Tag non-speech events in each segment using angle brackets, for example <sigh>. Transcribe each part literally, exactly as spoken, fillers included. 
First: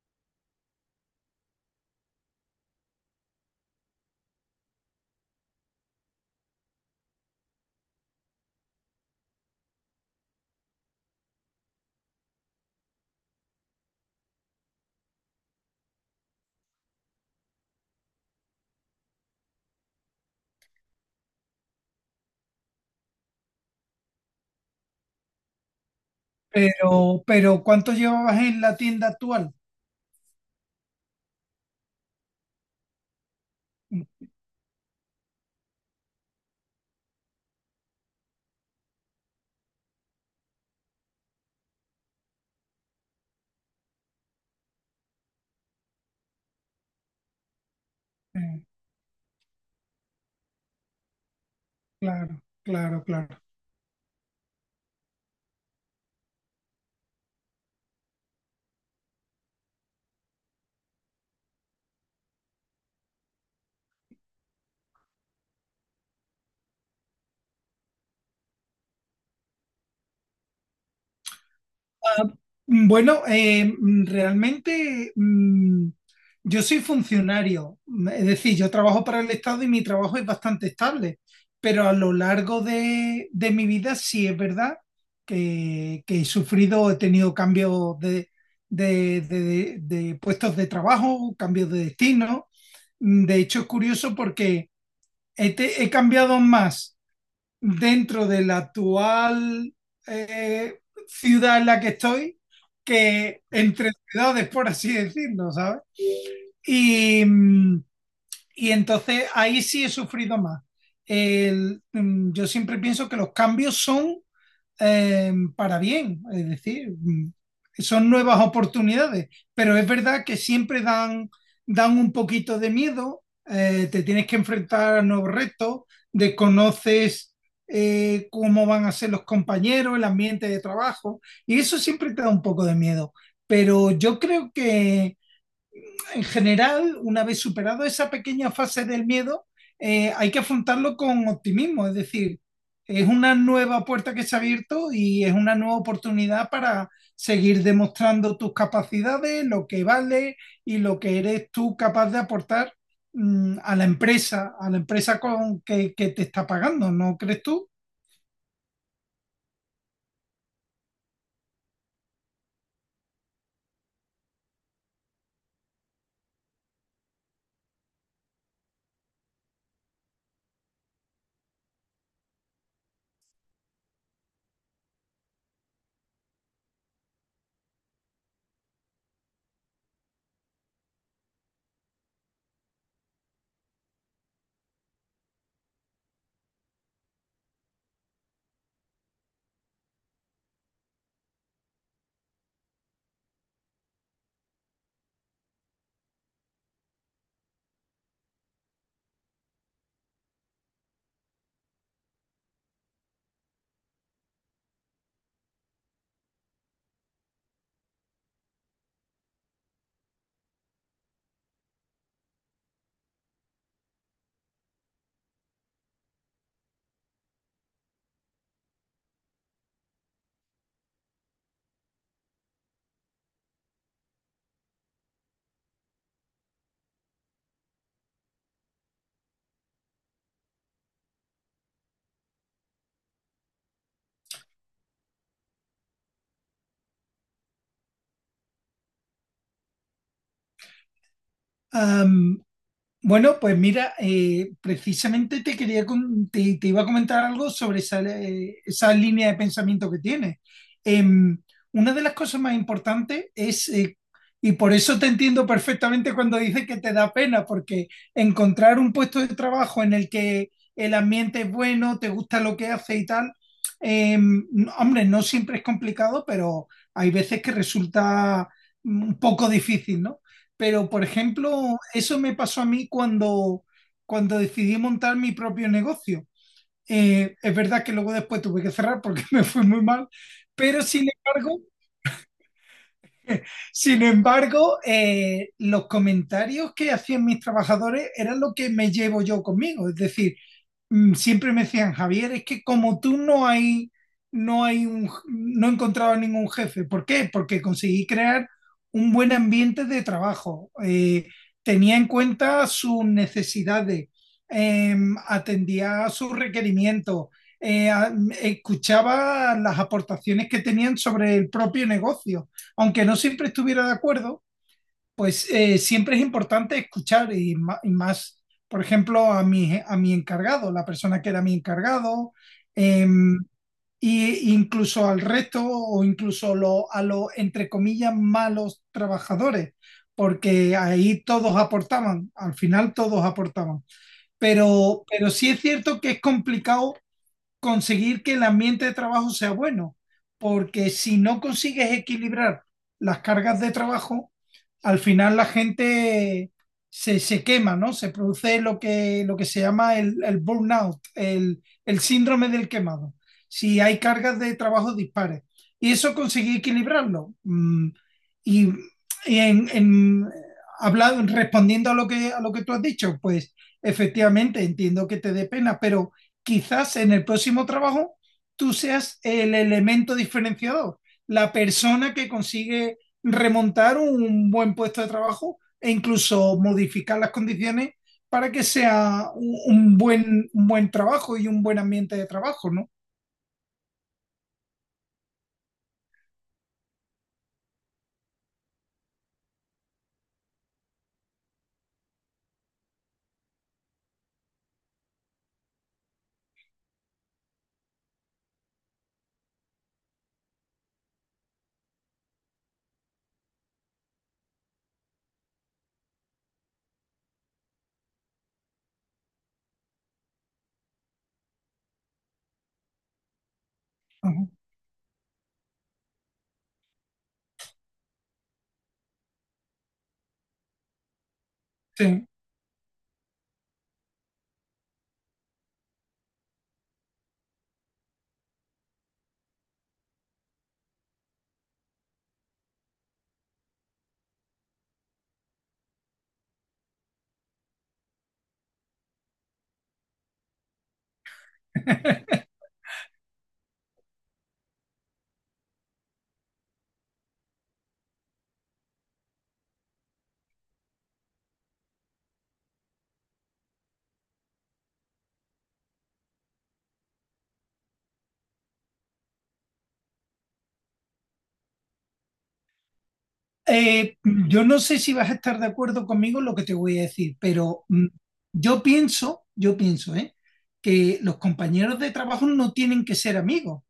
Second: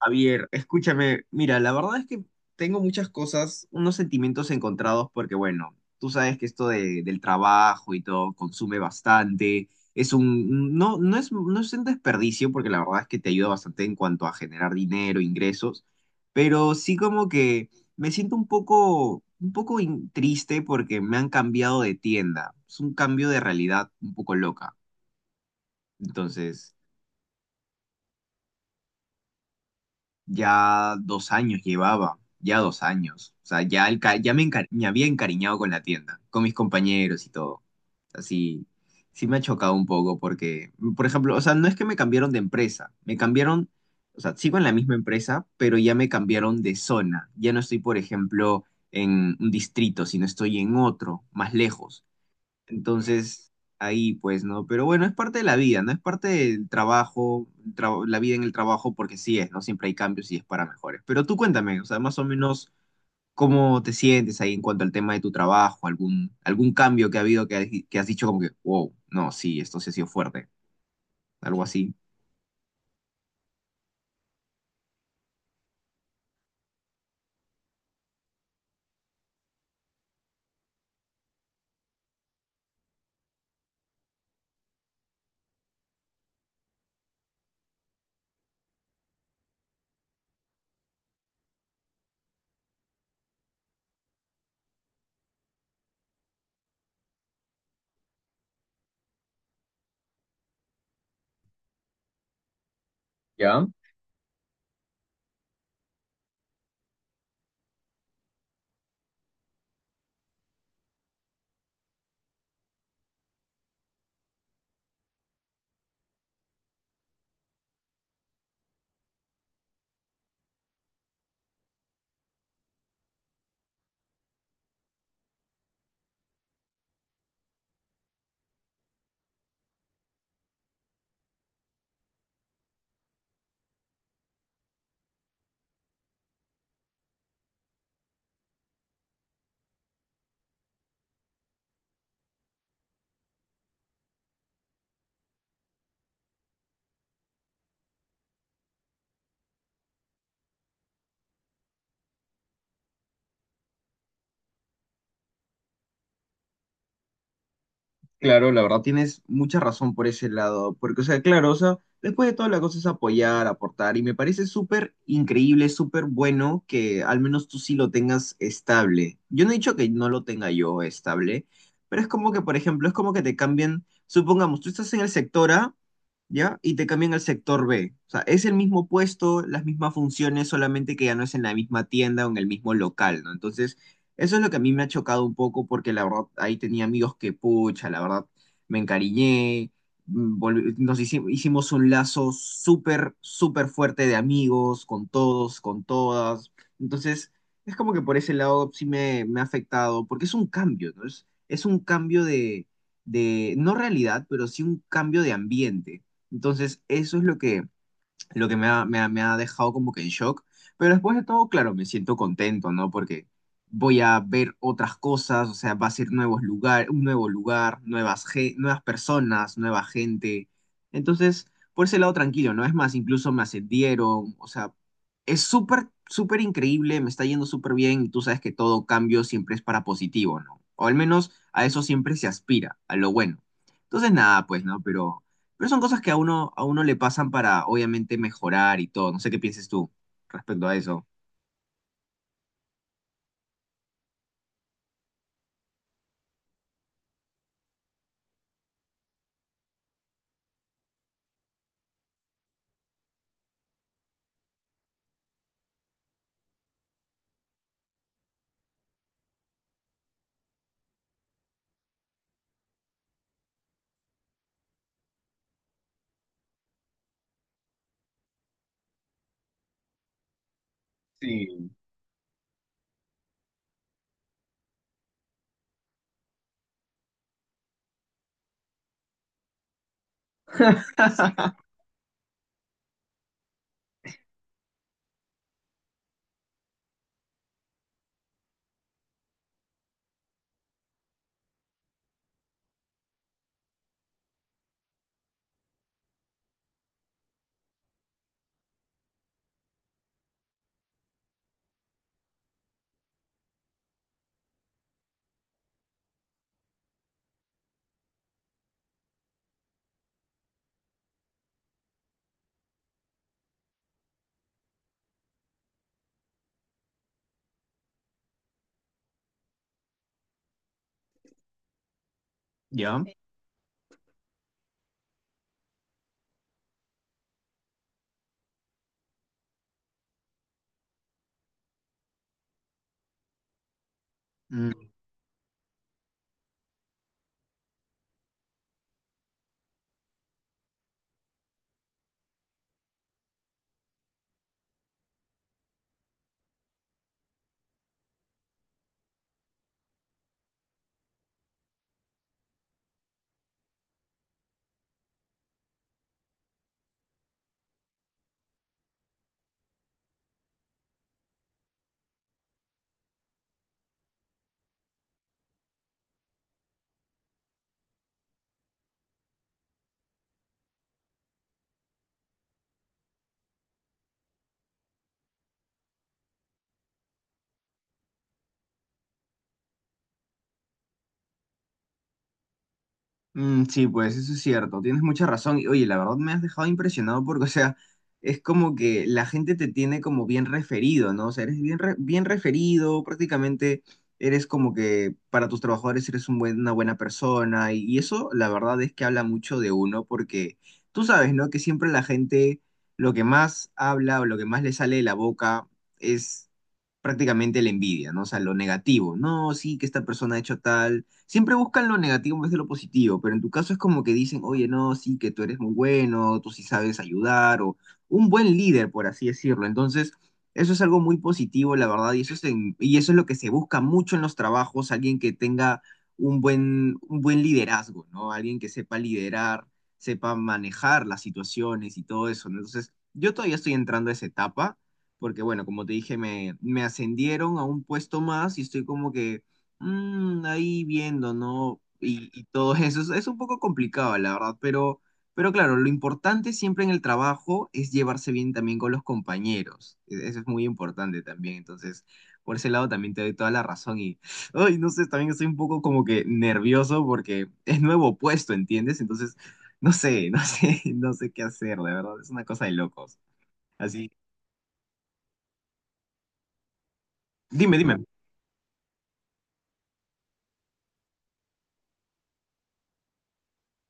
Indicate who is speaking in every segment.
Speaker 1: Javier, escúchame, mira, la verdad es que tengo muchas cosas, unos sentimientos encontrados, porque bueno, tú sabes que esto de- del trabajo y todo consume bastante, es un, no, no es, no es un desperdicio, porque la verdad es que te ayuda bastante en cuanto a generar dinero, ingresos, pero sí como que me siento un poco, un poco in- triste porque me han cambiado de tienda, es un cambio de realidad un poco loca, entonces...
Speaker 2: Pero, pero ¿cuánto llevabas en la tienda actual?
Speaker 1: Ya dos años llevaba, ya dos años. O sea, ya, el
Speaker 2: Mm.
Speaker 1: ca- ya me, encari- me había encariñado con la tienda, con mis compañeros y todo. Así, sí sí me ha chocado un poco porque, por ejemplo, o sea, no es que me cambiaron de empresa, me cambiaron, o sea, sigo en la misma empresa, pero ya me cambiaron de zona. Ya no estoy, por
Speaker 2: Eh,
Speaker 1: ejemplo, en un distrito, sino estoy en otro, más lejos.
Speaker 2: claro, claro, claro.
Speaker 1: Entonces, ahí pues, ¿no? Pero bueno, es parte de la vida, ¿no? Es parte del trabajo, tra- la vida en el trabajo, porque sí es, ¿no? Siempre hay cambios y es para mejores. Pero tú cuéntame, o sea, más o menos, ¿cómo te sientes ahí en cuanto al tema de tu trabajo? ¿Algún, algún cambio que ha habido que, has- que has dicho como que, wow, no, sí, esto sí ha sido fuerte, algo así?
Speaker 2: Ah, mm, bueno, eh, mm, realmente, mm, yo soy funcionario, mm, es decir, yo trabajo para el Estado y mi trabajo es bastante estable, pero a lo largo de, de mi vida sí es verdad que, que he sufrido, he tenido cambios de, de, de- de puestos de trabajo, cambios de destino. Mm. De hecho, es curioso porque he te- he cambiado más dentro de la actual eh, ciudad en la que estoy que
Speaker 1: Ya.
Speaker 2: entre ciudades, por así decirlo, ¿sabes? Y, y entonces ahí sí he sufrido más. El- mm, yo siempre pienso que los cambios son eh, para bien, es decir, mm, son nuevas oportunidades, pero es verdad que siempre dan, dan un poquito de miedo. Eh, te tienes que enfrentar a nuevos retos, desconoces eh, cómo van a ser los compañeros, el ambiente de trabajo, y eso siempre te da un poco de miedo, pero yo creo que en general, una vez superado esa pequeña fase del miedo, eh, hay que afrontarlo con optimismo, es decir, es una nueva puerta que se ha abierto y es una nueva oportunidad para seguir demostrando tus capacidades, lo que vale y lo que eres tú capaz de aportar mm, a la empresa, a la empresa con que, que te está pagando, ¿no crees tú?
Speaker 1: Claro, la verdad tienes mucha razón por ese lado, porque, o sea, claro, o sea, después de todo la cosa es apoyar, aportar, y me parece súper increíble, súper bueno que al menos tú sí lo tengas estable. Yo no he dicho que no lo tenga yo estable, pero es como que, por ejemplo, es como que te cambien, supongamos, tú estás en el sector A, ¿ya? Y te cambian al sector B. O sea, es el mismo puesto, las mismas funciones, solamente que ya no es en la misma tienda o en el mismo local, ¿no? Entonces... Eso es lo que a mí me ha chocado un poco porque la verdad ahí tenía amigos que pucha, la verdad me encariñé, mm, volvi- nos hici- hicimos un lazo súper, súper fuerte de amigos, con todos, con todas. Entonces, es como que por ese lado sí me, me ha afectado porque es un cambio, ¿no? Es, es un cambio de, de, no realidad, pero sí un cambio de ambiente. Entonces, eso es lo que lo que me ha, me ha- me ha dejado como que en shock. Pero después de todo, claro, me siento contento, ¿no? Porque voy a ver otras cosas, o sea, va a ser nuevos lugar, un nuevo lugar, nuevas, ge- nuevas personas, nueva gente. Entonces, por ese lado tranquilo, ¿no? Es más, incluso me ascendieron, o sea, es súper, súper increíble, me está yendo súper bien y tú sabes que todo cambio siempre es para positivo, ¿no? O al menos a eso siempre se aspira, a lo bueno. Entonces, nada, pues, ¿no? Pero... Pero son cosas que a uno, a uno le pasan para, obviamente, mejorar y todo. No sé qué pienses tú respecto a eso.
Speaker 2: Um, Bueno, pues mira, eh, precisamente te quería con- te, te iba a comentar algo sobre esa, eh, esa línea de pensamiento que tienes. Em, una de las cosas más importantes es, eh, y por eso te entiendo perfectamente cuando dices que te da pena, porque encontrar un puesto de trabajo en el que el ambiente es bueno, te gusta lo que hace y tal, em, no, hombre, no siempre es complicado, pero hay veces que resulta mm, un poco difícil, ¿no? Pero, por
Speaker 1: Sí.
Speaker 2: ejemplo, eso me pasó a mí cuando, cuando decidí montar mi propio negocio. Eh, es verdad que luego después tuve que cerrar porque <laughs> me fue muy mal, pero sin
Speaker 1: <laughs>
Speaker 2: embargo, sin embargo, eh, los comentarios que hacían mis trabajadores eran lo que me llevo yo conmigo. Es decir, mm, siempre me decían: "Javier, es que como tú no hay, no hay un, no he encontrado ningún jefe". ¿Por qué? Porque conseguí crear un buen ambiente de trabajo. Eh, tenía en cuenta sus necesidades, eh, atendía a sus requerimientos, eh, a- escuchaba las aportaciones que tenían sobre el propio negocio, aunque no siempre estuviera de acuerdo, pues eh, siempre es importante escuchar y, ma- y más, por ejemplo, a mi, a mi encargado, la persona que era mi encargado,
Speaker 1: ¿Ya?
Speaker 2: em, y incluso al resto, o incluso lo- a los, entre comillas, malos trabajadores, porque ahí todos aportaban, al final todos aportaban. Pero, pero sí es cierto que es complicado conseguir que el ambiente de trabajo sea bueno, porque si no consigues equilibrar las cargas de trabajo, al final la gente se, se quema, ¿no? Se produce lo que, lo que se llama el, el burnout, el, el síndrome del quemado, si hay cargas de trabajo dispares. Y eso conseguí equilibrarlo. Mm. Y, y en, en- Hablado, respondiendo a lo que, a lo que tú has dicho, pues efectivamente entiendo que te dé pena, pero quizás en el próximo trabajo tú seas el elemento diferenciador, la persona que consigue remontar un buen puesto de trabajo e incluso modificar las condiciones para que sea un, un buen, un buen trabajo y un buen ambiente de trabajo, ¿no?
Speaker 1: Mm, sí, pues eso es cierto, tienes mucha razón. Y oye, la verdad me has dejado impresionado porque, o sea, es como que la gente te tiene como bien referido, ¿no? O sea, eres bien, re- bien referido, prácticamente eres como que para tus trabajadores eres un buen- una buena persona. Y, y eso, la verdad es que habla mucho de uno porque tú sabes, ¿no? Que siempre la gente lo que más habla o lo que más le sale de la boca es prácticamente la envidia, ¿no? O sea, lo negativo. No, sí, que esta persona ha hecho tal siempre buscan lo negativo en vez de lo positivo, pero en tu caso es como que dicen,
Speaker 2: Ajá,
Speaker 1: oye, no, sí, que tú eres muy bueno, tú sí sabes ayudar, o un buen líder, por así decirlo. Entonces, eso es algo muy positivo, la verdad, y
Speaker 2: sí.
Speaker 1: eso es, en- y eso es lo que se busca mucho en los trabajos, alguien que tenga un buen, un buen liderazgo, ¿no? Alguien que sepa liderar, sepa manejar las situaciones y todo eso, ¿no? Entonces, yo todavía estoy entrando a esa etapa, porque bueno, como te dije, me, me ascendieron a un puesto más y estoy como que mm, ahí viendo, ¿no? Y, y
Speaker 2: <laughs>
Speaker 1: todo eso. Es, es un poco complicado, la verdad, pero, pero claro, lo importante siempre en el trabajo es llevarse bien también con los compañeros. E- Eso es muy importante también. Entonces, por ese lado también te doy toda la razón y, ay, no sé, también estoy un poco como que nervioso porque es nuevo puesto, ¿entiendes? Entonces, no sé, no sé, <laughs> no sé qué hacer, de verdad, es una cosa de locos. Así,
Speaker 2: Eh, yo no sé si vas a estar de acuerdo conmigo en lo que te voy a decir,
Speaker 1: dime,
Speaker 2: pero
Speaker 1: dime.
Speaker 2: mm, yo pienso, yo pienso, ¿eh? Que los compañeros de trabajo no tienen que ser amigos.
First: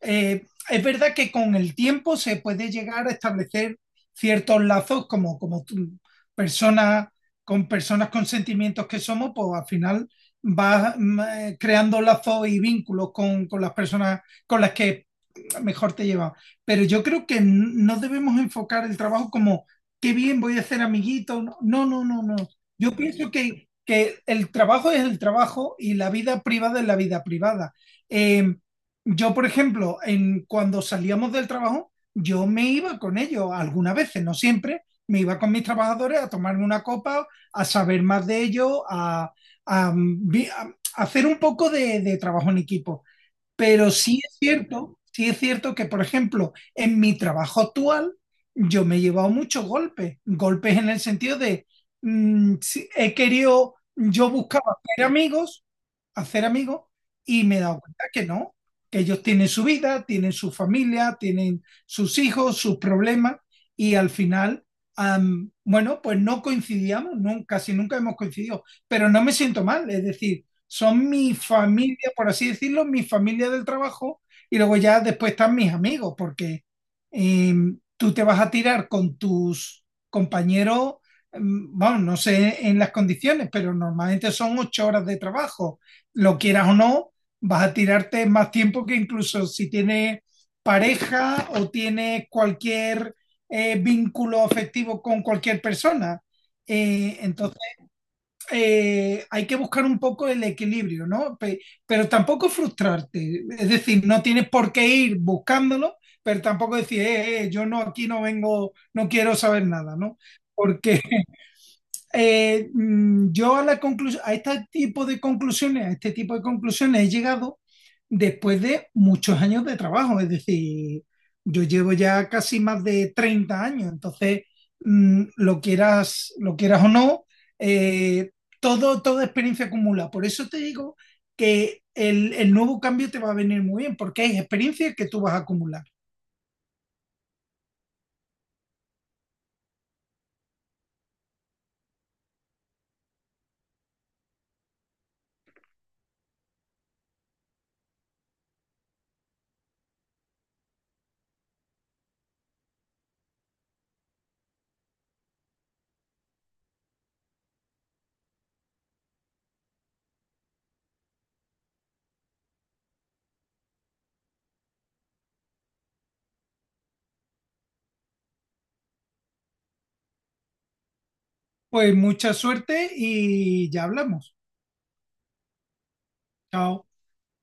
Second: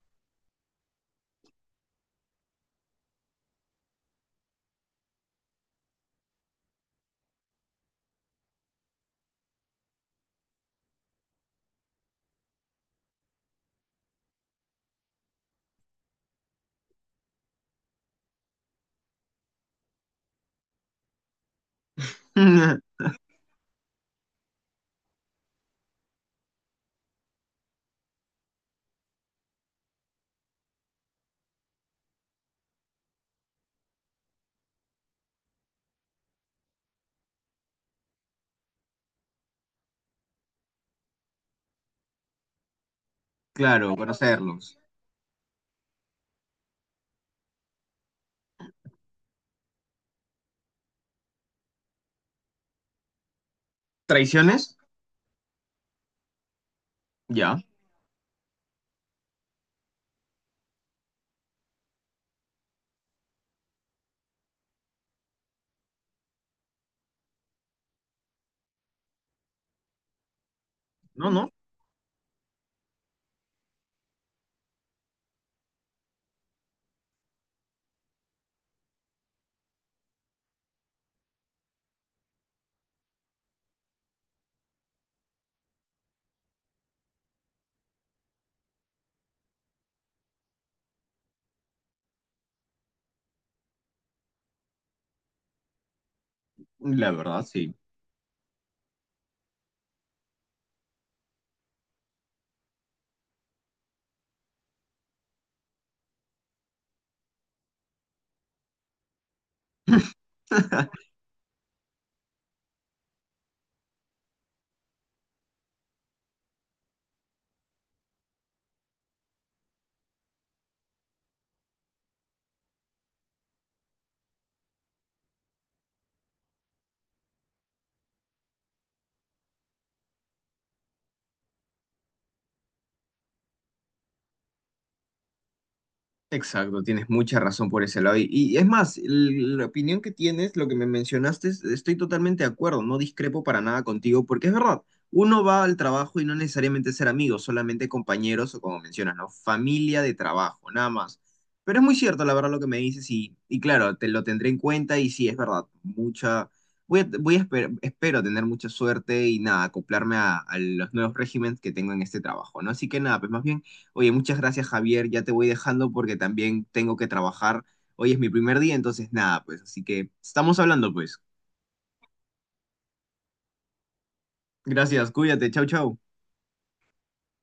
Speaker 2: Eh, es verdad que con el tiempo se puede llegar a establecer ciertos lazos como, como tú- personas con personas con sentimientos que somos, pues al final vas mm, eh, creando lazos y vínculos con, con las personas con las que mejor te llevas. Pero yo creo que n- no debemos enfocar el trabajo como qué bien voy a hacer amiguito. No, no, no, no, no. Yo
Speaker 1: <laughs>
Speaker 2: pienso que, que el trabajo es el trabajo y la vida privada es la vida privada. Eh, yo, por ejemplo, en, cuando salíamos del trabajo, yo me iba con ellos, algunas veces, no siempre, me iba con mis trabajadores a tomarme una copa, a saber más de ellos, a, a mm, vi- a hacer un poco de, de trabajo en equipo. Pero
Speaker 1: Claro,
Speaker 2: sí es
Speaker 1: conocerlos.
Speaker 2: cierto, sí es cierto que, por ejemplo, en mi trabajo actual, yo me he llevado muchos golpes, golpes en el sentido de, mm, sí, he querido, yo buscaba
Speaker 1: ¿Traiciones?
Speaker 2: hacer amigos hacer amigos, y me he
Speaker 1: Ya.
Speaker 2: dado cuenta que no, que ellos tienen su vida, tienen su familia, tienen sus hijos, sus problemas, y al final, am, bueno, pues no coincidíamos, nunca, casi nunca hemos coincidido, pero no me siento mal, es decir, son
Speaker 1: No,
Speaker 2: mi
Speaker 1: no.
Speaker 2: familia, por así decirlo, mi familia del trabajo, y luego ya después están mis amigos, porque em, tú te vas a tirar con tus compañeros, em, bueno, no sé en las condiciones, pero normalmente son ocho horas de trabajo, lo quieras o no, vas a tirarte más tiempo que incluso si tienes pareja o tienes cualquier eh, vínculo afectivo con cualquier persona.
Speaker 1: La
Speaker 2: Eh,
Speaker 1: verdad,
Speaker 2: entonces,
Speaker 1: sí.
Speaker 2: eh, hay que buscar un poco el equilibrio, ¿no? Pe- pero tampoco frustrarte, es decir, no tienes por qué ir buscándolo, pero tampoco decir: eh, eh, yo no, aquí no vengo, no quiero saber nada", ¿no? Porque
Speaker 1: <laughs>
Speaker 2: eh, mm, yo a, la conclusión, a este tipo de conclusiones, a este tipo de conclusiones he llegado después de muchos años de trabajo, es decir, yo llevo ya casi más de treinta años. Entonces, mmm, lo, quieras, lo quieras o no, eh, todo, toda experiencia acumula. Por eso te digo que el, el, nuevo cambio te va a venir muy bien, porque hay experiencias que tú vas a acumular.
Speaker 1: Exacto, tienes mucha razón por ese lado. Y, y es más, el- la opinión que tienes, lo que me mencionaste, es- estoy totalmente de acuerdo, no discrepo para nada contigo, porque es verdad, uno va al trabajo y no necesariamente ser amigos, solamente compañeros o como mencionas, ¿no? Familia de trabajo, nada más. Pero es muy cierto, la verdad, lo que me dices y, y claro, te lo tendré en cuenta y sí, es verdad, mucha, voy a, voy a esper- espero tener mucha suerte y nada, acoplarme a, a los nuevos regímenes que tengo en este trabajo, ¿no? Así que nada, pues más bien... Oye, muchas gracias, Javier. Ya te voy dejando porque también tengo que trabajar. Hoy es mi primer día, entonces nada, pues. Así que estamos hablando, pues.
Speaker 2: Pues mucha suerte y ya hablamos.
Speaker 1: Gracias, cuídate. Chau, chau.
Speaker 2: Chao.